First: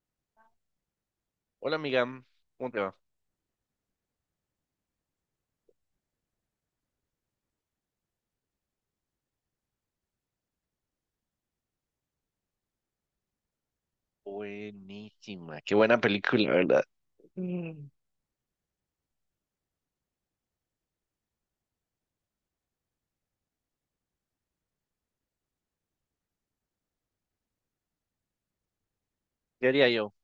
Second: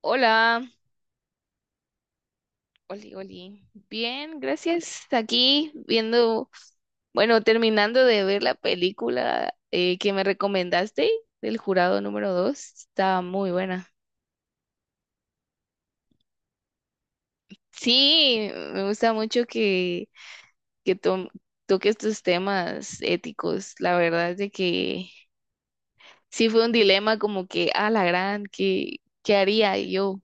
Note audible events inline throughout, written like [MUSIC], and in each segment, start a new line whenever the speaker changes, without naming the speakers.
Hola,
Hola amiga, ¿cómo te va?
Oli, Oli. Bien, gracias. Aquí viendo, bueno, terminando de ver la película que me recomendaste del jurado número 2. Está muy buena.
Buenísima, qué buena película, ¿verdad? Mm.
Sí, me gusta mucho que to- toque estos temas éticos. La verdad es de que sí fue un dilema como que, a la gran, ¿qué
¿Qué
haría
haría yo?
yo?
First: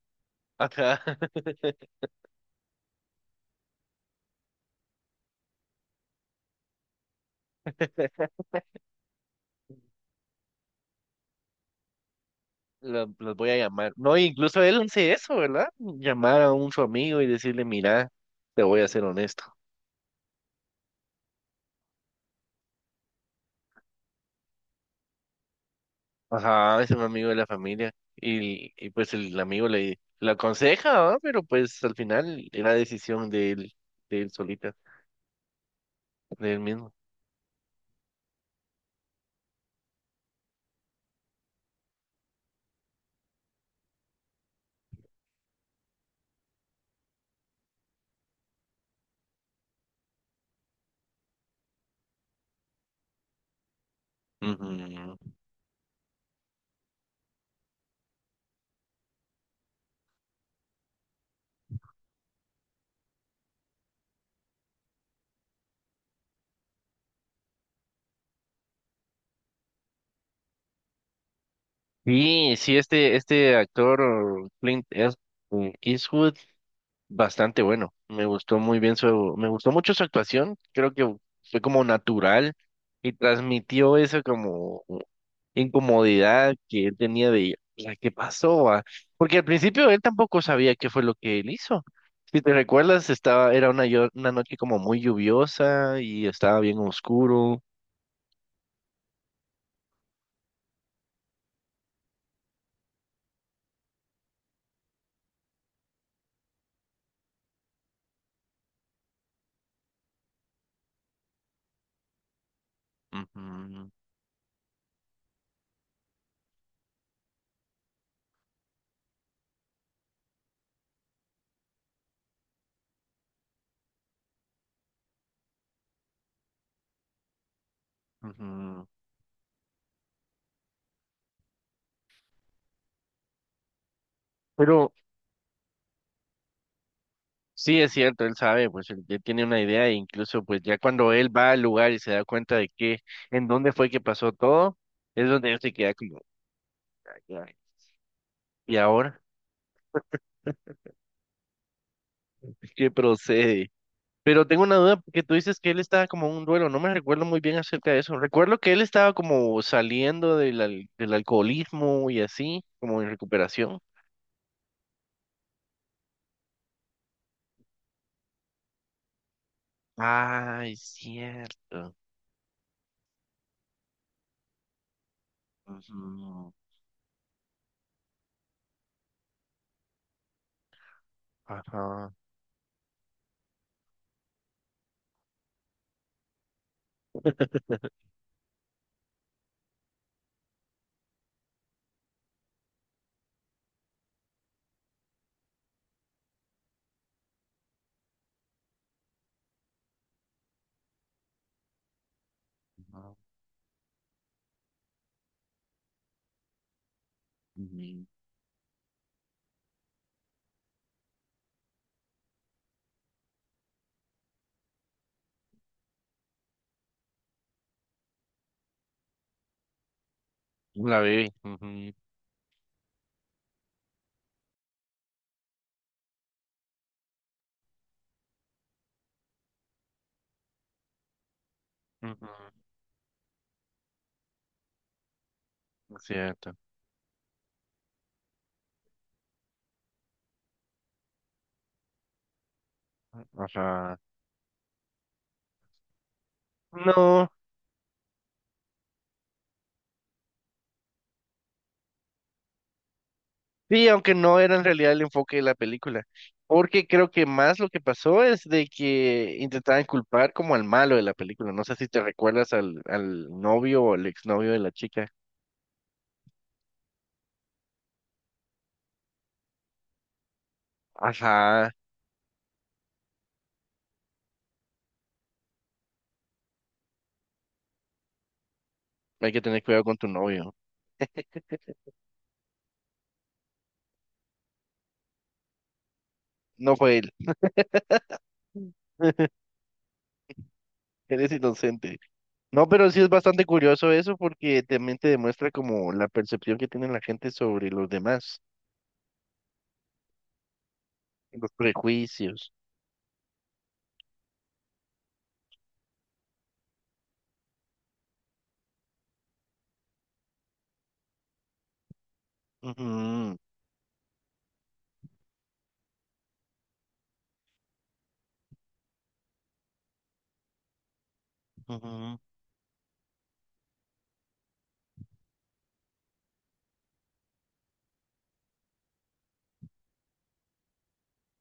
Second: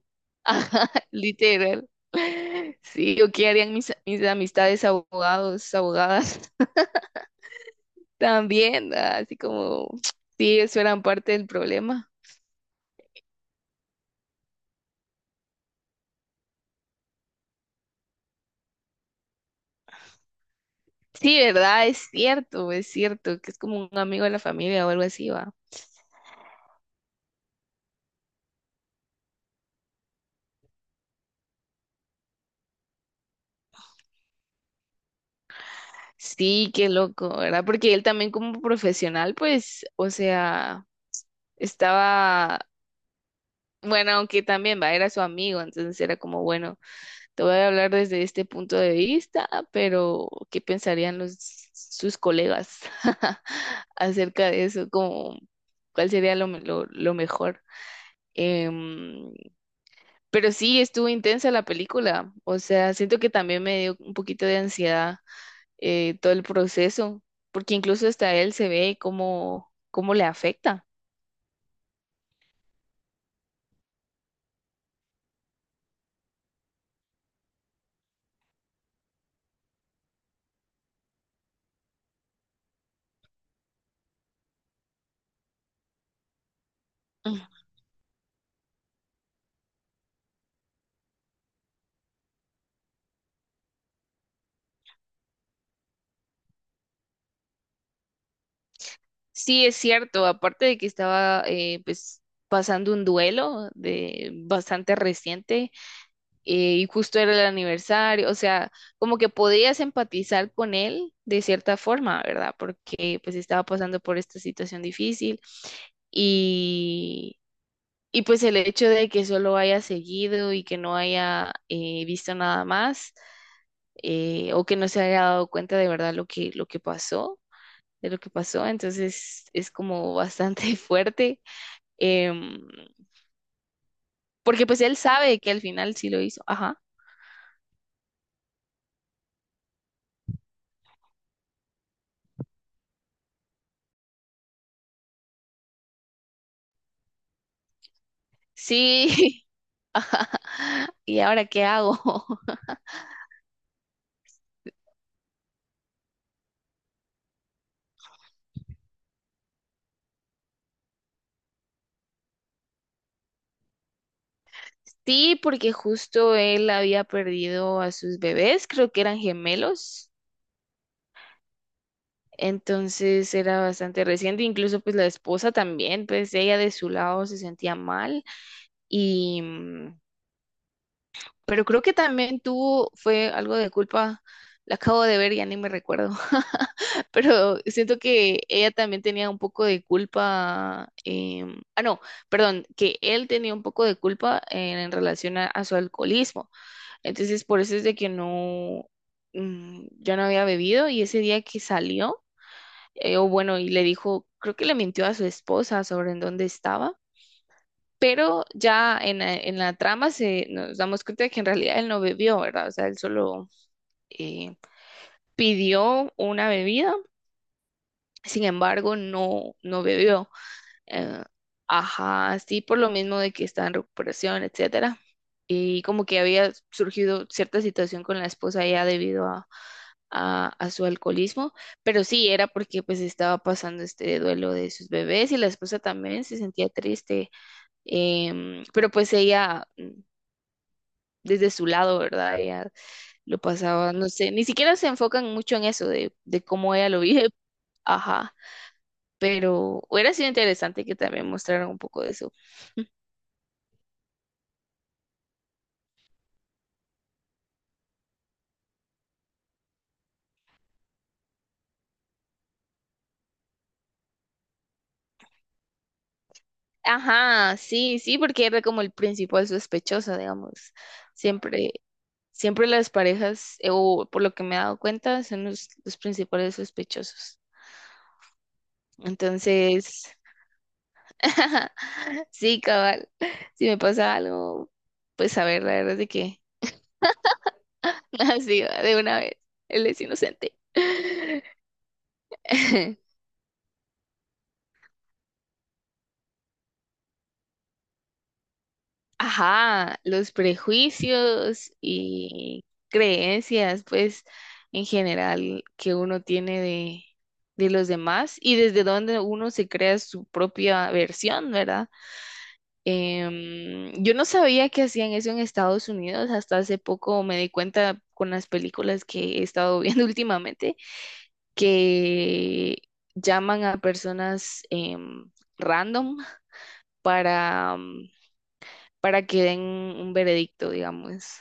Ajá,
[LAUGHS] Literal. Sí, o qué harían mis amistades abogados, abogadas.
[LAUGHS]
También, ah, así como, sí, eso era parte del problema.
los voy a llamar. No, incluso él hace eso, ¿verdad? Llamar a un su amigo y decirle, mira, te voy a ser honesto.
Sí, ¿verdad? Es cierto, que es como un amigo de la familia o algo así, va.
Ajá, es un amigo de la familia. Y pues el amigo le aconseja, ¿va? Pero pues al final era decisión de él solita, de él
Sí, qué
mismo.
loco, ¿verdad? Porque él también como profesional, pues, o sea, estaba, bueno, aunque también, va, era su amigo, entonces era como, bueno, te voy a hablar desde este punto de vista, pero ¿qué pensarían sus colegas [LAUGHS] acerca de eso?
Ujú.
Como, ¿cuál sería lo mejor? Em, Pero sí, estuvo intensa la película. O sea, siento que también me dio un poquito de ansiedad todo el proceso, porque incluso hasta él se ve cómo le afecta.
Sí, sí, este actor Eastwood bastante bueno. Me gustó muy me gustó mucho su actuación. Creo que fue como natural y transmitió esa como incomodidad que él tenía
Mm.
de la que pasó, ¿va? Porque al principio él tampoco sabía qué fue lo que él hizo. Si te recuerdas, era una noche como muy lluviosa y estaba bien oscuro.
Sí, es cierto, aparte de que estaba pues pasando un duelo de bastante reciente y justo era el aniversario, o sea, como que podías empatizar con él de cierta forma, ¿verdad? Porque pues estaba
Ujú,
pasando por esta situación difícil y Y pues el hecho de que solo haya seguido y que no haya visto nada más, o que no se haya dado cuenta de verdad lo lo que pasó, de lo que pasó,
ujú.
entonces es como bastante [LAUGHS] fuerte, em, porque pues
Pero
él sabe que al final sí lo hizo, ajá,
sí, es cierto, él sabe, pues él ya tiene una idea e incluso pues ya cuando él va al lugar y se da cuenta de que en dónde fue que pasó todo, es donde él se queda como, "Ay, ay, ¿y ahora
sí, [LAUGHS] ajá, ¿y ahora qué hago? [LAUGHS]
qué procede?" Pero tengo una duda porque tú dices que él estaba como en un duelo, no me recuerdo muy bien acerca de eso. Recuerdo que él estaba como saliendo del alcoholismo y así, como en recuperación.
Sí, porque justo él había perdido a sus bebés, creo que eran gemelos.
Ah, es cierto.
Entonces era bastante reciente, incluso pues la esposa también, pues
Ujú.
ella de su lado se sentía mal y pero creo que
Ajá.
también tuvo fue algo de culpa. La acabo de ver, ya ni me recuerdo. [LAUGHS] Pero siento que ella también tenía un poco de culpa. Ah, no, perdón, que él tenía un poco de culpa en relación a su alcoholismo. Entonces, por eso es de que no, mm, yo no había bebido y ese día que salió,
Ujú.
o bueno, y le dijo, creo que le mintió a su esposa sobre en dónde estaba, pero ya en la trama se nos damos cuenta de que en realidad él no bebió, ¿verdad? O sea, él solo eh, pidió una bebida, sin embargo, no, no bebió.
La
Eh,
bebé. Ujú.
ajá, sí, por lo mismo de que está en recuperación, etcétera. Y como que había surgido cierta situación con la esposa ya debido a su alcoholismo, pero
Ujú.
sí era porque pues estaba pasando este duelo de sus bebés y la esposa
Es
también se
cierto.
sentía triste, pero pues ella mm, desde su lado, ¿verdad? Ella lo pasaba,
Ajá.
no sé, ni siquiera se enfocan mucho en eso de cómo ella lo vive,
No,
ajá, pero hubiera sido interesante que también mostraran un poco de eso.
sí, aunque no era en realidad el enfoque de la película, porque creo que más lo que pasó es de que intentaban culpar como al malo de la película, no sé si te recuerdas al novio o al exnovio de la chica.
Ajá, sí, sí, porque era como el principal sospechoso, digamos.
Ajá,
Siempre, siempre las parejas, o por lo que me he dado cuenta, son los principales sospechosos.
hay que tener cuidado con
Entonces,
tu novio,
[LAUGHS] sí, cabal, si me pasa algo, pues a ver, la verdad es de que,
no fue él, [LAUGHS]
[LAUGHS] así, de una vez, él es inocente.
eres inocente. No, pero sí es
[LAUGHS]
bastante curioso eso porque también te demuestra como la percepción que tiene la gente sobre los demás,
Ajá, los
los
prejuicios
prejuicios.
y creencias, pues, en general, que uno tiene de los demás y desde donde uno se crea su propia versión, ¿verdad?
Ujú,
Yo no sabía que hacían eso en Estados Unidos, hasta hace poco me di cuenta con las películas que he estado viendo [LAUGHS] últimamente,
ujú.
que llaman a personas em, random para, mm, para que den un veredicto, digamos.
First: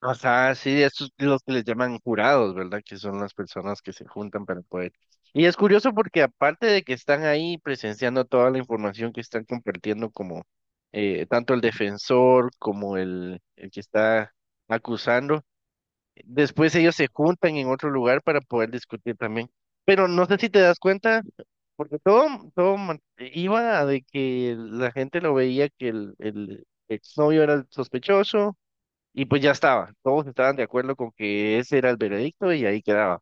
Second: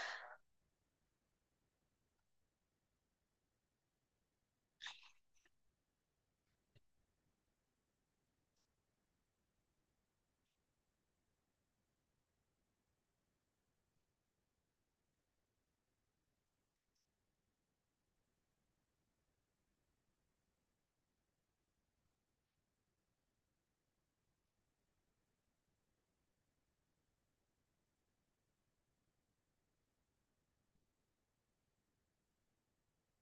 Ajá, sí, estos los que les llaman jurados, ¿verdad? Que son las personas que se juntan para poder. Y es curioso porque aparte de que están ahí presenciando toda la información que están compartiendo como tanto el defensor como el que está acusando, después ellos se juntan en otro lugar para poder discutir también. Pero no sé si te das cuenta, porque todo, iba a de que la gente lo veía que el exnovio era el sospechoso y pues ya estaba, todos estaban de acuerdo con que ese era el veredicto y ahí quedaba.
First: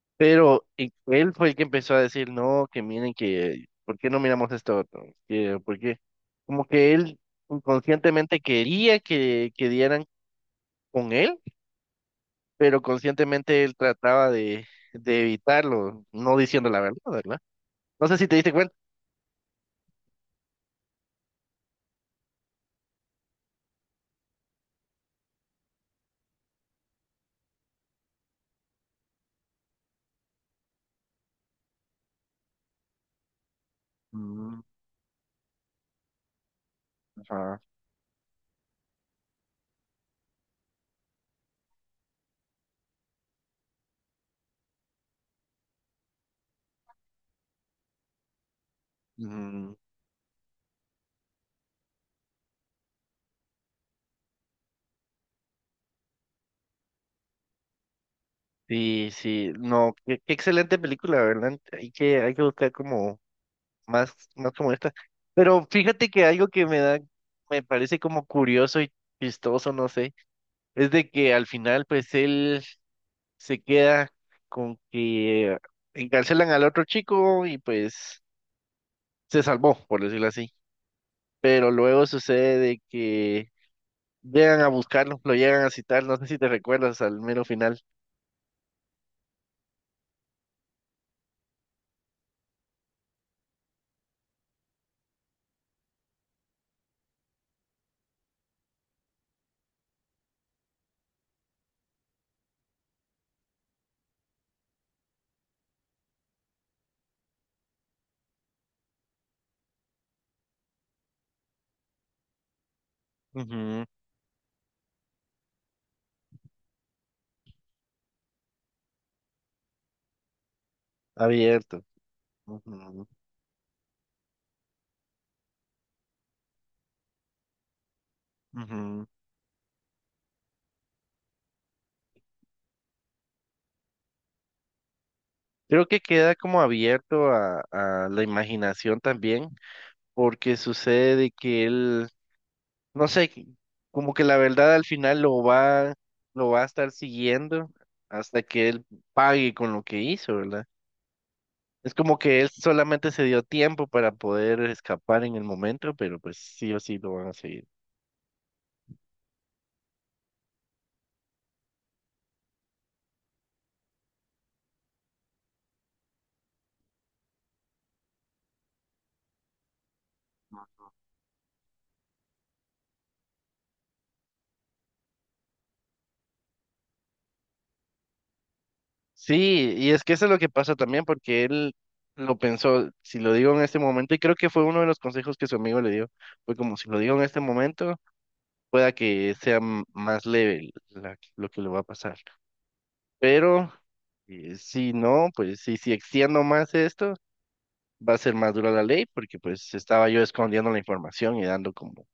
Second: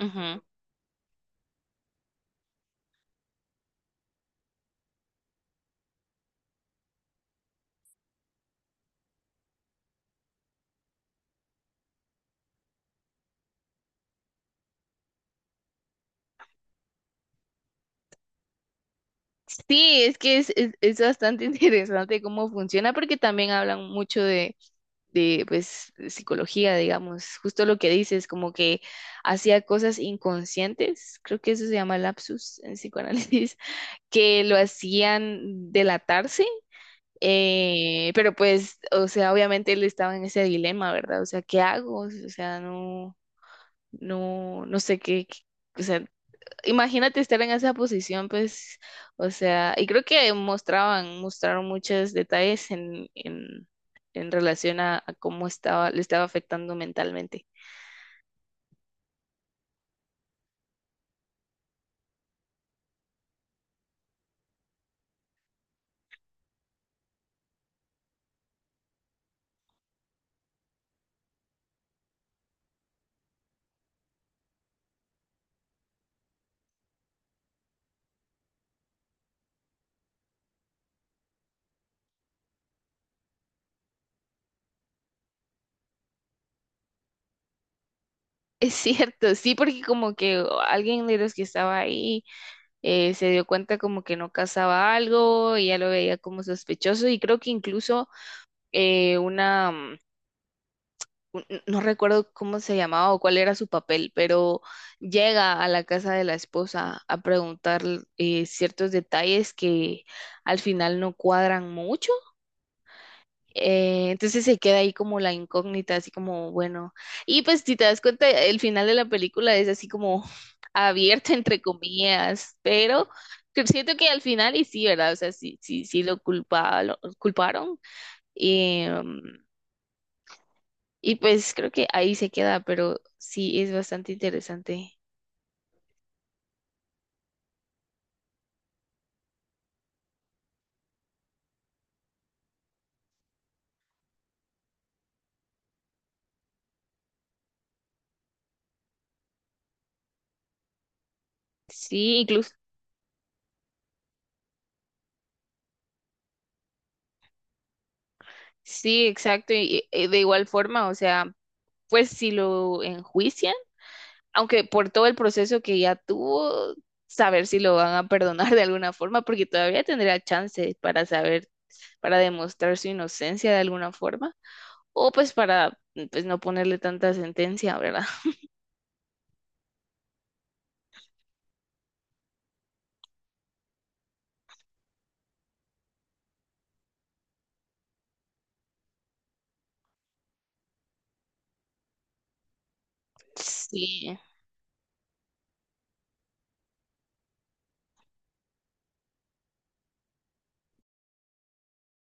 Ujú.
Pero él fue el que empezó a decir, no, que miren que, ¿por qué no miramos esto otro? Que, ¿por qué? Como que él inconscientemente quería que dieran con él, pero conscientemente él trataba de evitarlo, no diciendo la verdad, ¿verdad? No sé si te diste cuenta.
Sí, es que es bastante [LAUGHS] interesante cómo funciona, porque también hablan mucho pues, de psicología, digamos, justo lo que dices, como que hacía cosas inconscientes, creo que eso se llama lapsus en psicoanálisis, [LAUGHS] que lo
Mm,
hacían delatarse,
ajá,
pero pues, o sea, obviamente él estaba en ese dilema, ¿verdad? O sea, ¿qué hago? O sea, no, no, no sé o sea, imagínate estar en esa posición, pues, o sea,
mm.
y creo que mostraban, mostraron muchos detalles en relación a cómo estaba, le estaba afectando mentalmente. [LAUGHS]
Sí, sí, no, qué, qué excelente película, ¿verdad? Hay que buscar como más, más como esta. Pero fíjate que algo que me da, me parece como curioso y chistoso, no sé, es de que al final pues él se queda con que encarcelan al otro chico y pues se salvó, por decirlo así. Pero luego sucede de que llegan a buscarlo, lo llegan a citar, no sé si te recuerdas al mero final.
Es cierto, sí, porque como que alguien de los que estaba ahí se dio cuenta como que no casaba algo y ya lo veía como sospechoso y creo que incluso eh, una mm, no recuerdo cómo se llamaba o cuál era su papel, pero llega a la casa de la esposa a preguntar ciertos detalles que al final no cuadran mucho.
Ujú.
Entonces se queda ahí como la incógnita, así como, bueno, y pues si te das cuenta, el final de la película es así como [LAUGHS] abierto, entre
Abierto.
comillas,
Ujú,
pero que siento que al final y sí, ¿verdad? O sea, sí, sí, sí lo culpa, lo culparon.
ujú.
em, y pues creo que ahí se queda, pero sí es bastante interesante.
Creo que queda como abierto a la imaginación también porque sucede de que él, no sé, como que la verdad al final lo va a estar siguiendo hasta que él pague con lo que hizo, ¿verdad? Es como
Sí,
que él
incluso,
solamente se dio tiempo para poder escapar en el momento, pero pues sí o sí lo van a seguir.
sí, exacto. Y de igual forma, o sea, pues si lo enjuician, aunque por todo el proceso que ya tuvo, saber si lo van a perdonar [LAUGHS] de alguna forma, porque todavía tendría chance para saber, para demostrar su inocencia de alguna forma, o pues para pues no ponerle tanta sentencia, ¿verdad? [LAUGHS]
Sí, y es que eso es lo que pasa también, porque él lo pensó, si lo digo en este momento, y creo que fue uno de los consejos que su amigo le dio, fue como si lo digo en este momento, pueda que sea más leve lo que le va a pasar. Pero
Sí,
si no, pues si, si extiendo más esto, va a ser más dura la ley porque pues estaba yo escondiendo la información y dando como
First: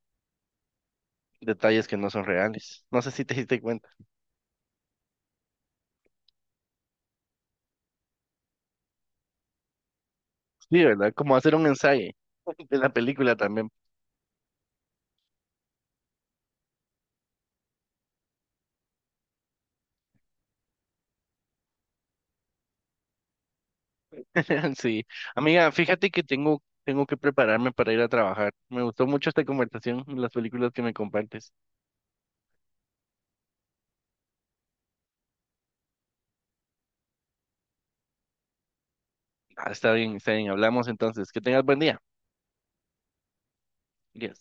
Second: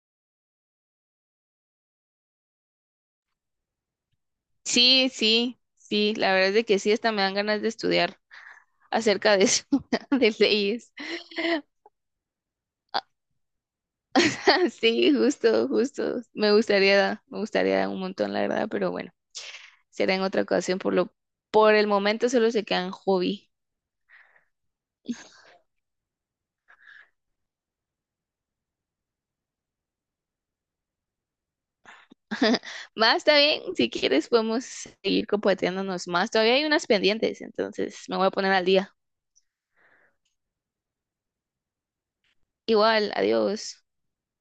detalles que no son reales. No sé si te diste cuenta.
sí, sí, sí, la verdad es de que sí, hasta me dan ganas de estudiar acerca de eso, [LAUGHS] de
Sí,
leyes.
¿verdad? Como hacer un ensayo [LAUGHS] de la película también.
[LAUGHS] Sí, justo, justo. Me gustaría un montón, la verdad, pero bueno, será en otra ocasión. Por el momento solo se quedan hobby.
[LAUGHS] Sí. Amiga, fíjate que tengo, tengo que prepararme para ir a trabajar. Me gustó mucho esta conversación, las películas que me compartes.
[LAUGHS] Más está bien, si quieres podemos seguir compartiéndonos más. Todavía hay unas pendientes, entonces me voy a poner al día.
Ah, está bien, está bien. Hablamos entonces. Que tengas buen día.
Igual, adiós.
Yes.